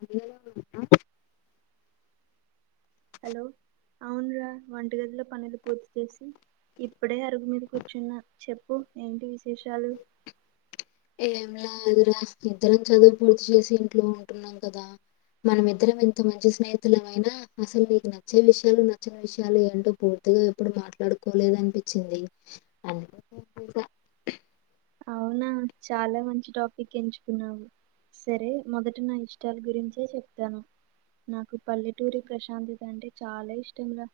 అ hello అవునరా వంటగదిలో పనులు పూర్తి చేసి ఇప్పుడే అరుగు మీద కూర్చున్న చెప్పు ఏంటి విశేషాలు [unintelligible] ఇద్దరం చదువు పూర్తి చేసి ఇంట్లో ఉంటున్నాం కదా మనమిద్దరం ఎంత మంచి స్నేహితులమైన అసలు నీకు నచ్చే విషయాలు నచ్చిన విషయాలు ఏంటో పూర్తిగా ఎప్పుడు మాట్లాడుకోలేదు అనిపించింది అ అవునా చాల మంచి టాపిక్ ఎంచుకున్నావు సరే మొదటి న ఇష్టాల గురించే చెప్తాను నాకు పల్లెటూరి ప్రశాంత్త అంటడి చాల ఇష్టం ర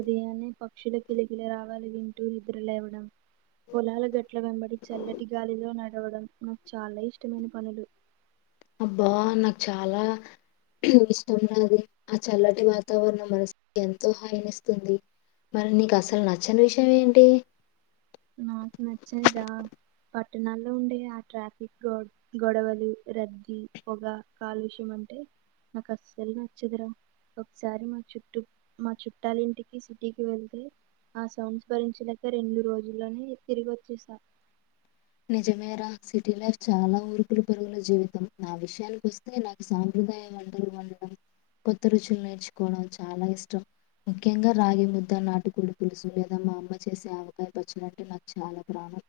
ఉదయాన్నే పక్షుల [unintelligible] రావాలి వింటూ నిద్రలేవడం పొలాల గట్ల వెంబడి చల్లటి గాలిలో నడవడం నాకు చాల ఇష్టమైన పనులు అబ్బా నాకు చాలా ఇష్టం రాది ఆ చల్లటి వాతావరణం మనసుకి ఎంతో హాయినిస్తుంది మరి నీకు అసలు నచ్చని విషయం ఏంటి నాకు నచ్చనిదా పట్టణాల్లో ఉండే ఆ ట్రాఫిక్ రోడ్ గొడవలు, రద్దీ, పొగ, కాలుష్యం అంటే నాకు అస్సల్ నచ్చదురా ఒకసారి మా చుట్టూ మా చుట్టాల ఇంటికి సిటీకి వెళ్తే ఆ సౌండ్స్ భరించలేక రెండు రోజుల్లోనే తిరిగి వచ్చేసా నిజమే రా సిటీ లైఫ్ చాలా ఊరుకులు పరుగుల జీవితం నా విషయానికి వస్త అంటే నాకు సాంప్రదాయ వంటలు వండడం, కొత్త రుచులు నేర్చుకోవడం చాలా ఇష్టం ముఖ్యంగా రాగి ముద్ద, నాటుకోడు పులుసు లేదా మా అమ్మ చేసే ఆవకాయ పచ్చులు అంటే నాకు చాలా ప్రాణం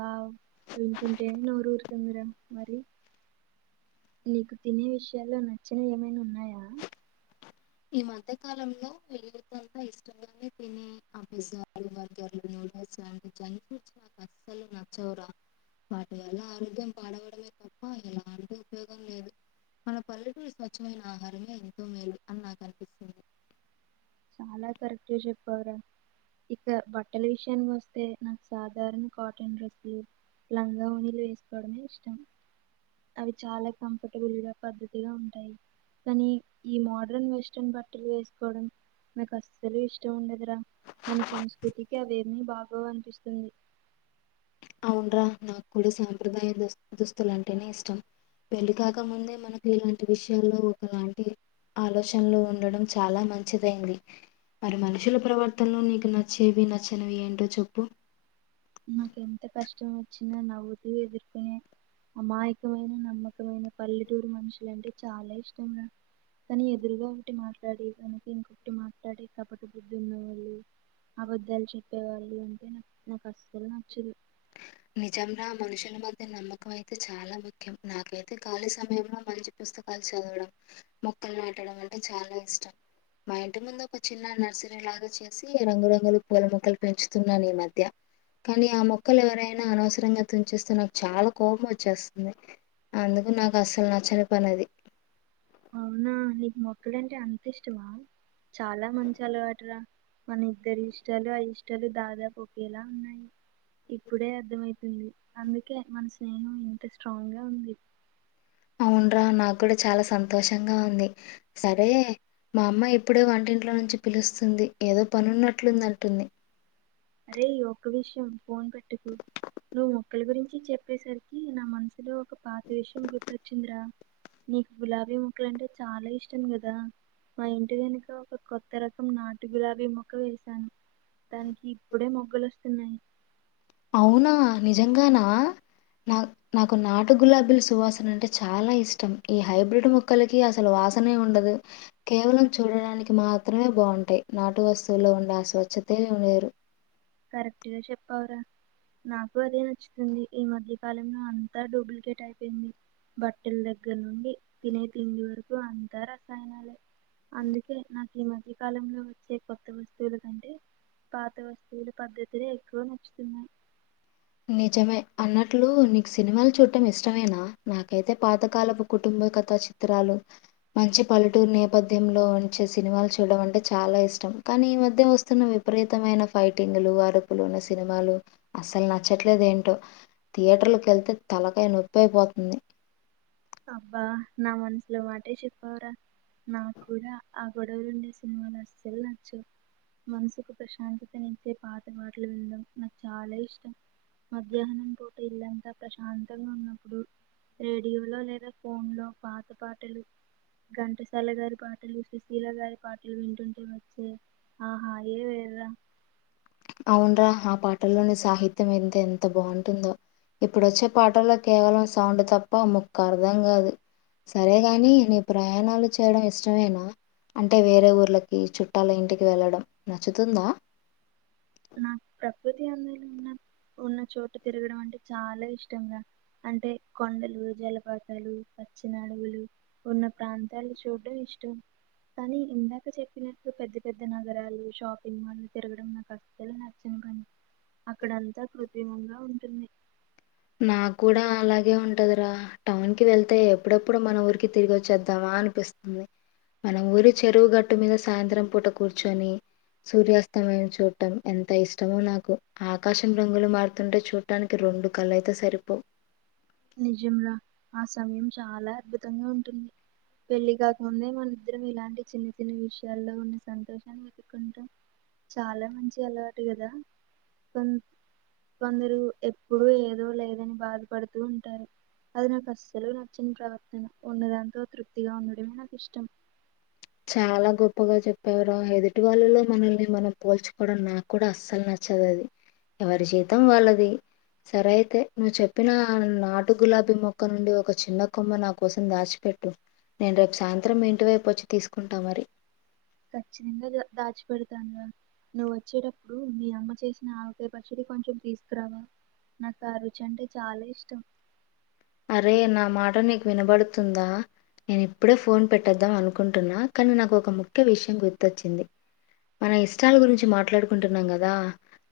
ఆ వింటుంటే నోరు ఊరుతుందిరా మరి నీకు తినే విషయాల్లో నచ్చనివి ఏమైనా ఉన్నాయా ఈ మధ్య కాలంలో వెలుతేంతా ఇష్టంగానే తినే ఆ పిజ్జాలు బర్గర్లు నూడిల్స్ అ జంక్ ఫుడ్స్ నాక్ అస్సల్ నచ్చవురా వాటి వల్ల ఆరోగ్యం పాడవడమే తప్ప ఎలాంటి ఉపయోగం లేదు మన పళ్ళు కి స్వచ్ఛమైన ఆహారమే ఎంతో మేలు అని నాకు అనిపిస్తుంది చాలా కరెక్ట్గా చెప్పావురా ఇక బట్టల విషయానికి వస్తే నాకు సాధారణ కాటన్ డ్రెస్లు లంగా ఓణీలు వేసుకోవడమే ఇష్టం అవి చాలా కంఫర్టబుల్ గా పద్ధతిగా ఉంటాయి కానీ ఈ మోడ్రన్ వెస్ట్రన్ బట్టలు వేసుకోవడం నాకు అస్సలు ఇష్టం ఉండదురా మన సంస్కృతికి అవేమి బాగోవు అనిపిస్తుంది అవున్రా నాకు కూడా సాంప్రదాయ దుస్ దుస్తులు అంటేనే ఇష్టం పెళ్లి కాక ముందే మనకి ఇలాంటి విషయాల్లో ఒకలాంటి ఆలోచనలు ఉండడం చాలా మంచిదైంది మరి మనుషుల ప్రవర్తనలో నీకు నచ్చేవి నచ్చనివి ఏంటో చెప్పు నాకు ఎంత కష్టం వచ్చినా నవ్వుతూ ఎదుర్కొనే అమాయకమైన నమ్మకమైన పల్లెటూరు మనుషులు అంటే చాలా ఇష్టం. కానీ ఎదురుగా ఒకటి మాట్లాడి వెనుక ఇంకొటి మాట్లాడే కపట బుద్ధి ఉన్నవాళ్ళు అబద్ధాలు చెప్పేవాళ్ళు అంటే నాకు నాకు అసలు నచ్చదు నిజం రా మనుషుల మధ్య నమ్మకం అయితే చాలా మం ముఖ్యం నాకైతే ఖాళీ సమయంలో మంచి పుస్తకాలు చదవడం మొక్కలు నాటడం అంటే చాలా ఇష్టం మా ఇంటి ముందు ఒక చిన్న నర్సరీ లాగా చేసి రంగురంగులు పూల మొక్కలు పెంచుతున్నాను ఈ మధ్య కానీ ఆ మొక్కలు ఎవరైనా అనవసరంగా తుంచేస్తే నాకు చాలా కోపం వచ్చేస్తుంది అందుకు నాకు అసలు నచ్చని పని అది అవునా నీకు మొక్కలంటే అంత ఇష్టమా చాలా మంచి అలవాటురా మన ఇద్దరి ఇష్టాలు అయిష్టాలు దాదాపు ఒకేలా ఉన్నాయి ఇప్పుడే అర్థమయితుంది అందుకే మన స్నేహం ఇంత స్ట్రాంగ్ గా ఉంది అవున్రా నాకు కూడా చాలా సంతోషంగా ఉంది సరే మా అమ్మాయి ఇప్పుడే వంటింట్లో నుంచి పిలుస్తుంది ఏదో పని ఉన్నట్లుందంటుంది అరే ఒక్క విషయం ఫోన్ పెట్టకు నువ్వు మొక్కల గురించి చెప్పేసరికి నా మనసులో ఒక పాత విషయం గుర్తొచ్చిందిరా నీకు గులాబీ మొక్కలు అంటే చాలా ఇష్టం కదా మా ఇంటి వెనుక ఒక కొత్త రకం నాటు గులాబీ మొక్క వేసాను దానికి ఇప్పుడే మగ్గలు వస్తున్నాయి అవునా నిజంగానా నా నాకు నాటు గులాబీల సువాసన అంటే చాలా ఇష్టం ఈ హైబ్రిడ్ మొక్కలకి అసలు వాసనే ఉండదు కేవలం చూడడానికి మాత్రమే బాగుంటాయ్ నాటు వస్తువుల్లో ఉండే స్వచ్ఛతే లేరు కరెక్ట్గా చెప్పావురా నాకు అదే నచ్చుతుంది ఈ మధ్యకాలంలో అంతా డూప్లికేట్ అయిపోయింది బట్టల దగ్గర నుండి తినే తిండి వరకు అంతా రసాయనాలే అందుకే నాకు ఈ మధ్య కాలంలో వచ్చే కొత్త వస్తువుల కంటే పాత వస్ పల పద్ధతిలే ఎక్కువ నచ్చుతున్న నిజమే అన్నట్లు నీకు సినిమాలు చూడటం ఇష్టమేనా నాకైతే పాతకాలపు కుటుంబ కథ చి చిత్రరాలు మంచి పల్లెటూరు నేపథ్యంలో ఉంచే సినిమాలు చూడడం అంటే చాలా ఇష్టం కానీ ఈ మధ్య వస్తున్న విపరీతమైన ఫైటింగ్లు అరుపులున్న సినిమాలు అసలు న నచ్చట్లేదు ఏంటో థియేటర్లకు వెళ్తే తలకాయ నొప్పి అయిపోతుంది అబ్బా నా మనసులో మాటే చెప్పావురా నా కూడా ఆ గొడవలుండే సినిమాలు అసలు నచ్చు మనసుకు ప్రశాంతతనిచ్చే పాత పాటలు వినడం నాకు చాలా ఇష్టం మధ్యాహ్నం పూట ఇల్లంతా ప్రశాంతంగా ఉన్నప్పుడు రేడియో లో లేదా ఫోన్లో పాత పాటలు ఘంటసాల గారి పాటలు సుశీల గారి పాటలు వింటుంటే వచ్చే ఆహా ఏవ ఎ అవున్రా ఆ పాటల్లోని సాహిత్యం ఎంత ఎంత బాగుంటుందో ఇప్పుడు వచ్చే పాటల్లో కేవలం సౌండ్ తప్ప ముక్క అర్ధం కాదు సరేగాని నీ ప్రయాణాలు చేయడం ఇష్టమేనా అంటే వేరే ఊర్లకి చుట్టాల ఇంటికి వెళ్ళడం నచ్చుతుందా నాకు ప్రకృతి అందలో ఉన్న ఉన్న చోటు తిరగడం అంటే చాలా ఇష్టంగా అంటే కొండలు జలపాతాలు పచ్చిన అడగులు పన్న ప్రాంతాలు చూడ్డం ఇష్టం కానీ ఇందాక చెప్పినట్లు పెద్ద పెద్ద నగరాలు షాపింగ్ మాల్ తిరగడం నాకు లు నచ్చని కానీ అక్కడంతా కృత్రిమంగా ఉంటుంది మాగ్గూడా అలాగే ఉంటదిరా టౌన్ కి వెళ్తే ఎప్పుడెప్పుడు మన ఊరికి తిరిగి వచ్చేద్దామా అనిపిస్తుంది మనం ఊరి చెరువు గట్టు మీద సాయంత్రం పూట కూర్చొని సూర్యాస్తమయం చూటం ఎంత ఇష్టమో నాకు ఆకాశం రంగులు మారుతుంటే చూడటానికి రెండు కళయితే సరిపో నిజంరా ఆ సమయం చాలా అద్భుతంగా ఉంటుంది పెళ్లి కాకముందే మనద్దరం ఇలాంటి చిన్న చిన్న విషయాల్లో ఉన్న సంతోషాన్ని కుంట చాలా మంచి అలవాటు కదా కొ కొందరు ఎప్పుడు ఏదో లేదని బాధపడుతూ ఉంటారు అది నాకు అస్సలు నచ్చని ప్రవర్తన ఉన్న దాంతో తృప్తిగా ఉండడమే నాకు ఇష్టం చాలా గొప్పగా చెప్పేరా ఎదుటి వాళ్ళలలో మనల్ని మనం పోల్చుకోవడం నాకు కూడా అస్సలు నచ్చదు అది ఎవరి జీతం వాళ్ళది సరే అయితే నువ్వు చెప్పిన నాటు గులాబీ మొక్క నుండి ఒక చిన్న కొమ్మ నా కోసం దాచి పెట్టు నేను రేపు సాయంత్రం మీ ఇంటి వైపు వచ్చి తీసుకుంటా మరి ఖచ్చితంగా దా దాచిపడతానుగా నువ్వు వచ్చేటప్పుడు నీ అమ్మ చేసిన ఆవకాయ పచ్చడి కొంచెం తీసుకురావా నాకు ఆ రుచి అంటే చాలా ఇష్టం అరే నా మాట నీకు వినబడుతుందా నేను ఇప్పుడే ఫోన్ పెట్టొద్దాం అనుకుంటున్నా కానీ నాకు ఒక ముఖ్య విషయం గుర్తొచ్చింది మన ఇష్టాల గురించి మాట్లాడుకుంటున్నాం కదా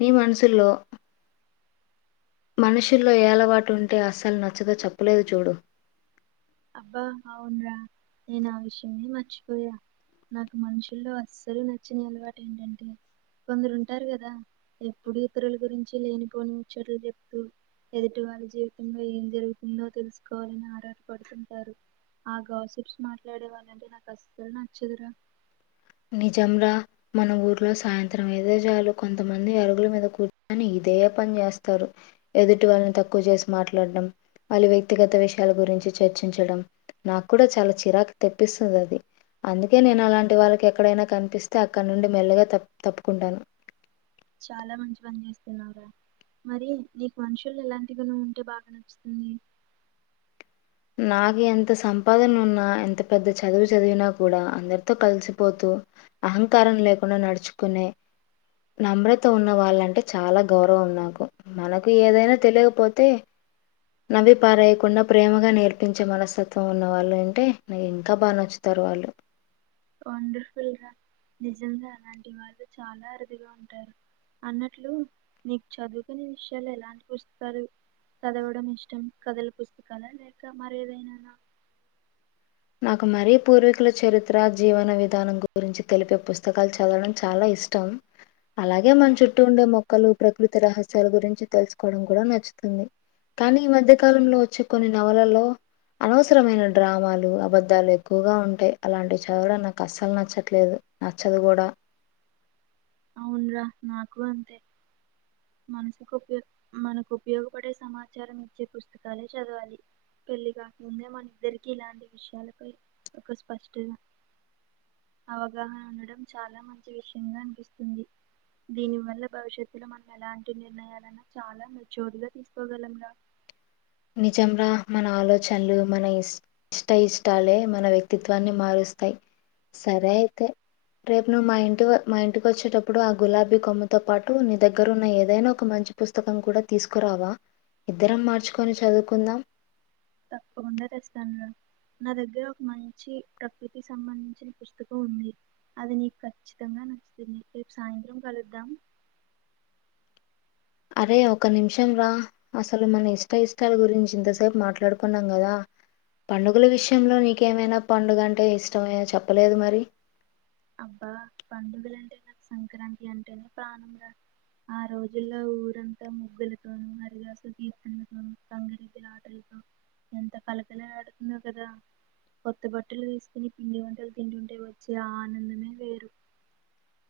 నీ మనసుల్లో మనుషుల్లో ఏ అలవాటు ఉంటే అస్సలు నచ్చదో చెప్పలేదు చూడు అబ్బా అవున్రా నేను ఆ విషయే మర్చిపోయా నాకు మనుషుల్లో అస్సలు నచ్చని అలవాటు ఏంటంటే కొందరు ఉంటారు కదా ఎప్పుడు ఇతరుల గురించి లేనిపోని ముచ్చట్లు చెప్తూ ఎదుటి వాళ్ళ జీవితంలో ఏం జరుగుతుందో తెలుసుకోవాలని ఆర పడుతుంటారు ఆ గాసిప్స్ మాట్లాడే వాళ్ళంటే నాకు అసలు నచ్చదురా నిజంరా మన ఊర్లో సాయంత్రం అయితే చాలు కొంతమంది అరుగుల మీద కూర్చొని ఇదే పని చేేస్తారు ఎదుటి వాళ్ళని తక్కువ చేసి మాట్లాడడం వాళ్ళ వ్యక్తిగత విషయాల గురించి చర్చించడం నాకు కూడా చాలా చిరాకు తెప్పిస్తుంది అది అందుకే నేను అలాంటి వాళ్ళకి ఎక్ ఏక్కడైనా కనిపిస్తే అక్కడ నుండి మెల్లగా తప్ తప్పుకుంటాను చాలా మంచి పని చేస్తున్నావురు మరి నీకు మనుషులు ఎలాంటిగానో ఉంటే బాగా నచ్చుతుంది నాకు ఎంత సంపాదన ఉన్నా ఎంత పెద్ద చదువు చదివినా కూడా అందరితో కలిసిపోతూ అహంకారం లేకుండా నడుచుకునే నమ్రత ఉన్న వాళ్ళంటే చాలా గౌరవం నాకు మనకు ఏదైనా తెలియకపోతే నవి పారేయ్యకుండా ప్రేమ గా నేర్పించే మనస్తత్వం ఉన్న వాళ్ళు అంటే నాకు ఇంకా బాగా నచ్చుతారు వాళ్ళు వండర్ఫుల్ ర నిజంగా అలాంటి వాళు చాలా అరుదుగా ఉంటారు అన్నట్లు నీకు చదువుకునే విషయాలు ఎలాంటి పుస్తకాలు చదవడం ఇష్టం కథల పుస్తకాాల లేక మరి ఏదైనానా నాకు మరీ పూర్వీకుల చరిత్ర జీవన విధానం గురించి తెలిపే పుస్తకాలు చదవడం చాలా ఇష్ ష్టం అలాగే మన చుట్టూ ఉండే మొక్కలు ప్రకృతి రహస్యాల గురించి తెలుసుకోవడం కూడా నచ్చుతుంది కానీ ఈ మధ్య కాలంలో వచ్చే కొన్ని నవలలో అనవసరమైన డ్రామాలు అబద్ధాలు ఎక్కువగా ఉంటాయి అలాంటివి చవడం నాకు అస్సలు నచ్చట్లేదు నచ్చదు కూడా అవున్రా నాకు అంతే మనసుకుప్ మనకు ఉపయోగపడే సమాచారం ఇచ్చే పుస్తకాలే చదవాలి పెళ్లిి కాకముందే మన ఇద్దరికి ఇలాంటి విషయాలపై ఒక స్పష్టత అవగాహన ఉండడం చాలా మంచి విషయంగా అనిపిస్తుంది దీనివల్ల భవిష్యత్తులో మనం ఎలాంటి నిర్ణయాలన్నా చాలా మెచ్యూర్ గా తీసుకోగలంరా నిజం రా మన ఆలోచనలు మన ఇష్ ఇష్ట ఇష్టాలే మన వ్యక్తిత్వాన్ని మారుస్తాయి సరే అయితే రేపు నువ్వు మా ఇంటి మా ఇంటికి వచ్చేటప్పుడు ఆ గులాబీ కొమ్మతో పాటు నీ దగ్గర ఉన్న ఏదైనా ఒక మంచి పుస్తకం కూడా తీసుకురావా ఇద్దరం మార్చుకొని చదువుకుందాం తప్పకుండా తెస్తాను నా దగ్గర ఒక మంచి ప్రకృతికి సంబంధించిన పుస్తకం ఉంది అది నీకు ఖచ్చితంగా నచ్చుతుంది రేపు సాయంత్రం కలుద్దాం అరే ఒక నిమిషం రా అసలు మన ఇష్ట ఇష్టాల గురించి ఇంతసేపు మాట్లాడుకున్నాం కదా పండుగల విషంలో నీకేమైనా పండుగ అంటే ఇష్టమ చెప్పలేదు మరి అబ్బా పండుగలు అంటే నాక్ సంక్రాంతి అంటేనే ప్రాణం రా ఆ రోజుల్లో ఊరంతా ముగ్గులతోనూ హరిదసు తిర్తనలతోన తంగడితే ఆటలతో ఎంత కళకళలాడుతుందో కదా కొత్త బట్టలు వేస్కుని పిండి వంటలు తింటుంటే వచ్చే ఆ ఆనందమే వేరు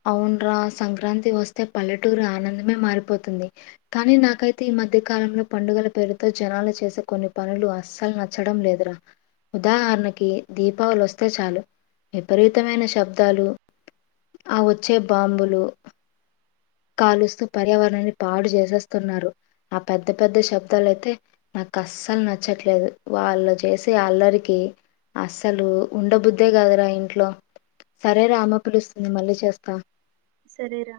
అవున్రా సంక్రాంతి వస్తే పల్లెటూరు ఆనందమే మారిపోతుంది. కానీ నాకైతే ఈ మధ్య కాలంలో పండుగల పేరుతో జనాలు చేసే కొన్ని పనులు అస్సలు నచ్చ చ్చడం లేదురా ఉదాహరణకి దీపావళి ఒస్తే చాలు విపరీతమైన శబ్దాలు ఆ వోచ్చే బాంబులు కాలుస్తూ పర్యావరణాన్ని పాడు జేసేస్తున్నారు ఆ పెద్ద పెద్ద శబ్దాలైతే నాకు ఆస్సాల్ నచ్చట్లేదు వాళ్ళు చేసే అల్లరికి అస్సలు ఉండబుద్దే గాదురా ఇంట్లో సరే రా అమ్మ పిలుస్తుంది మళ్ళీ చేస్తా సరేరా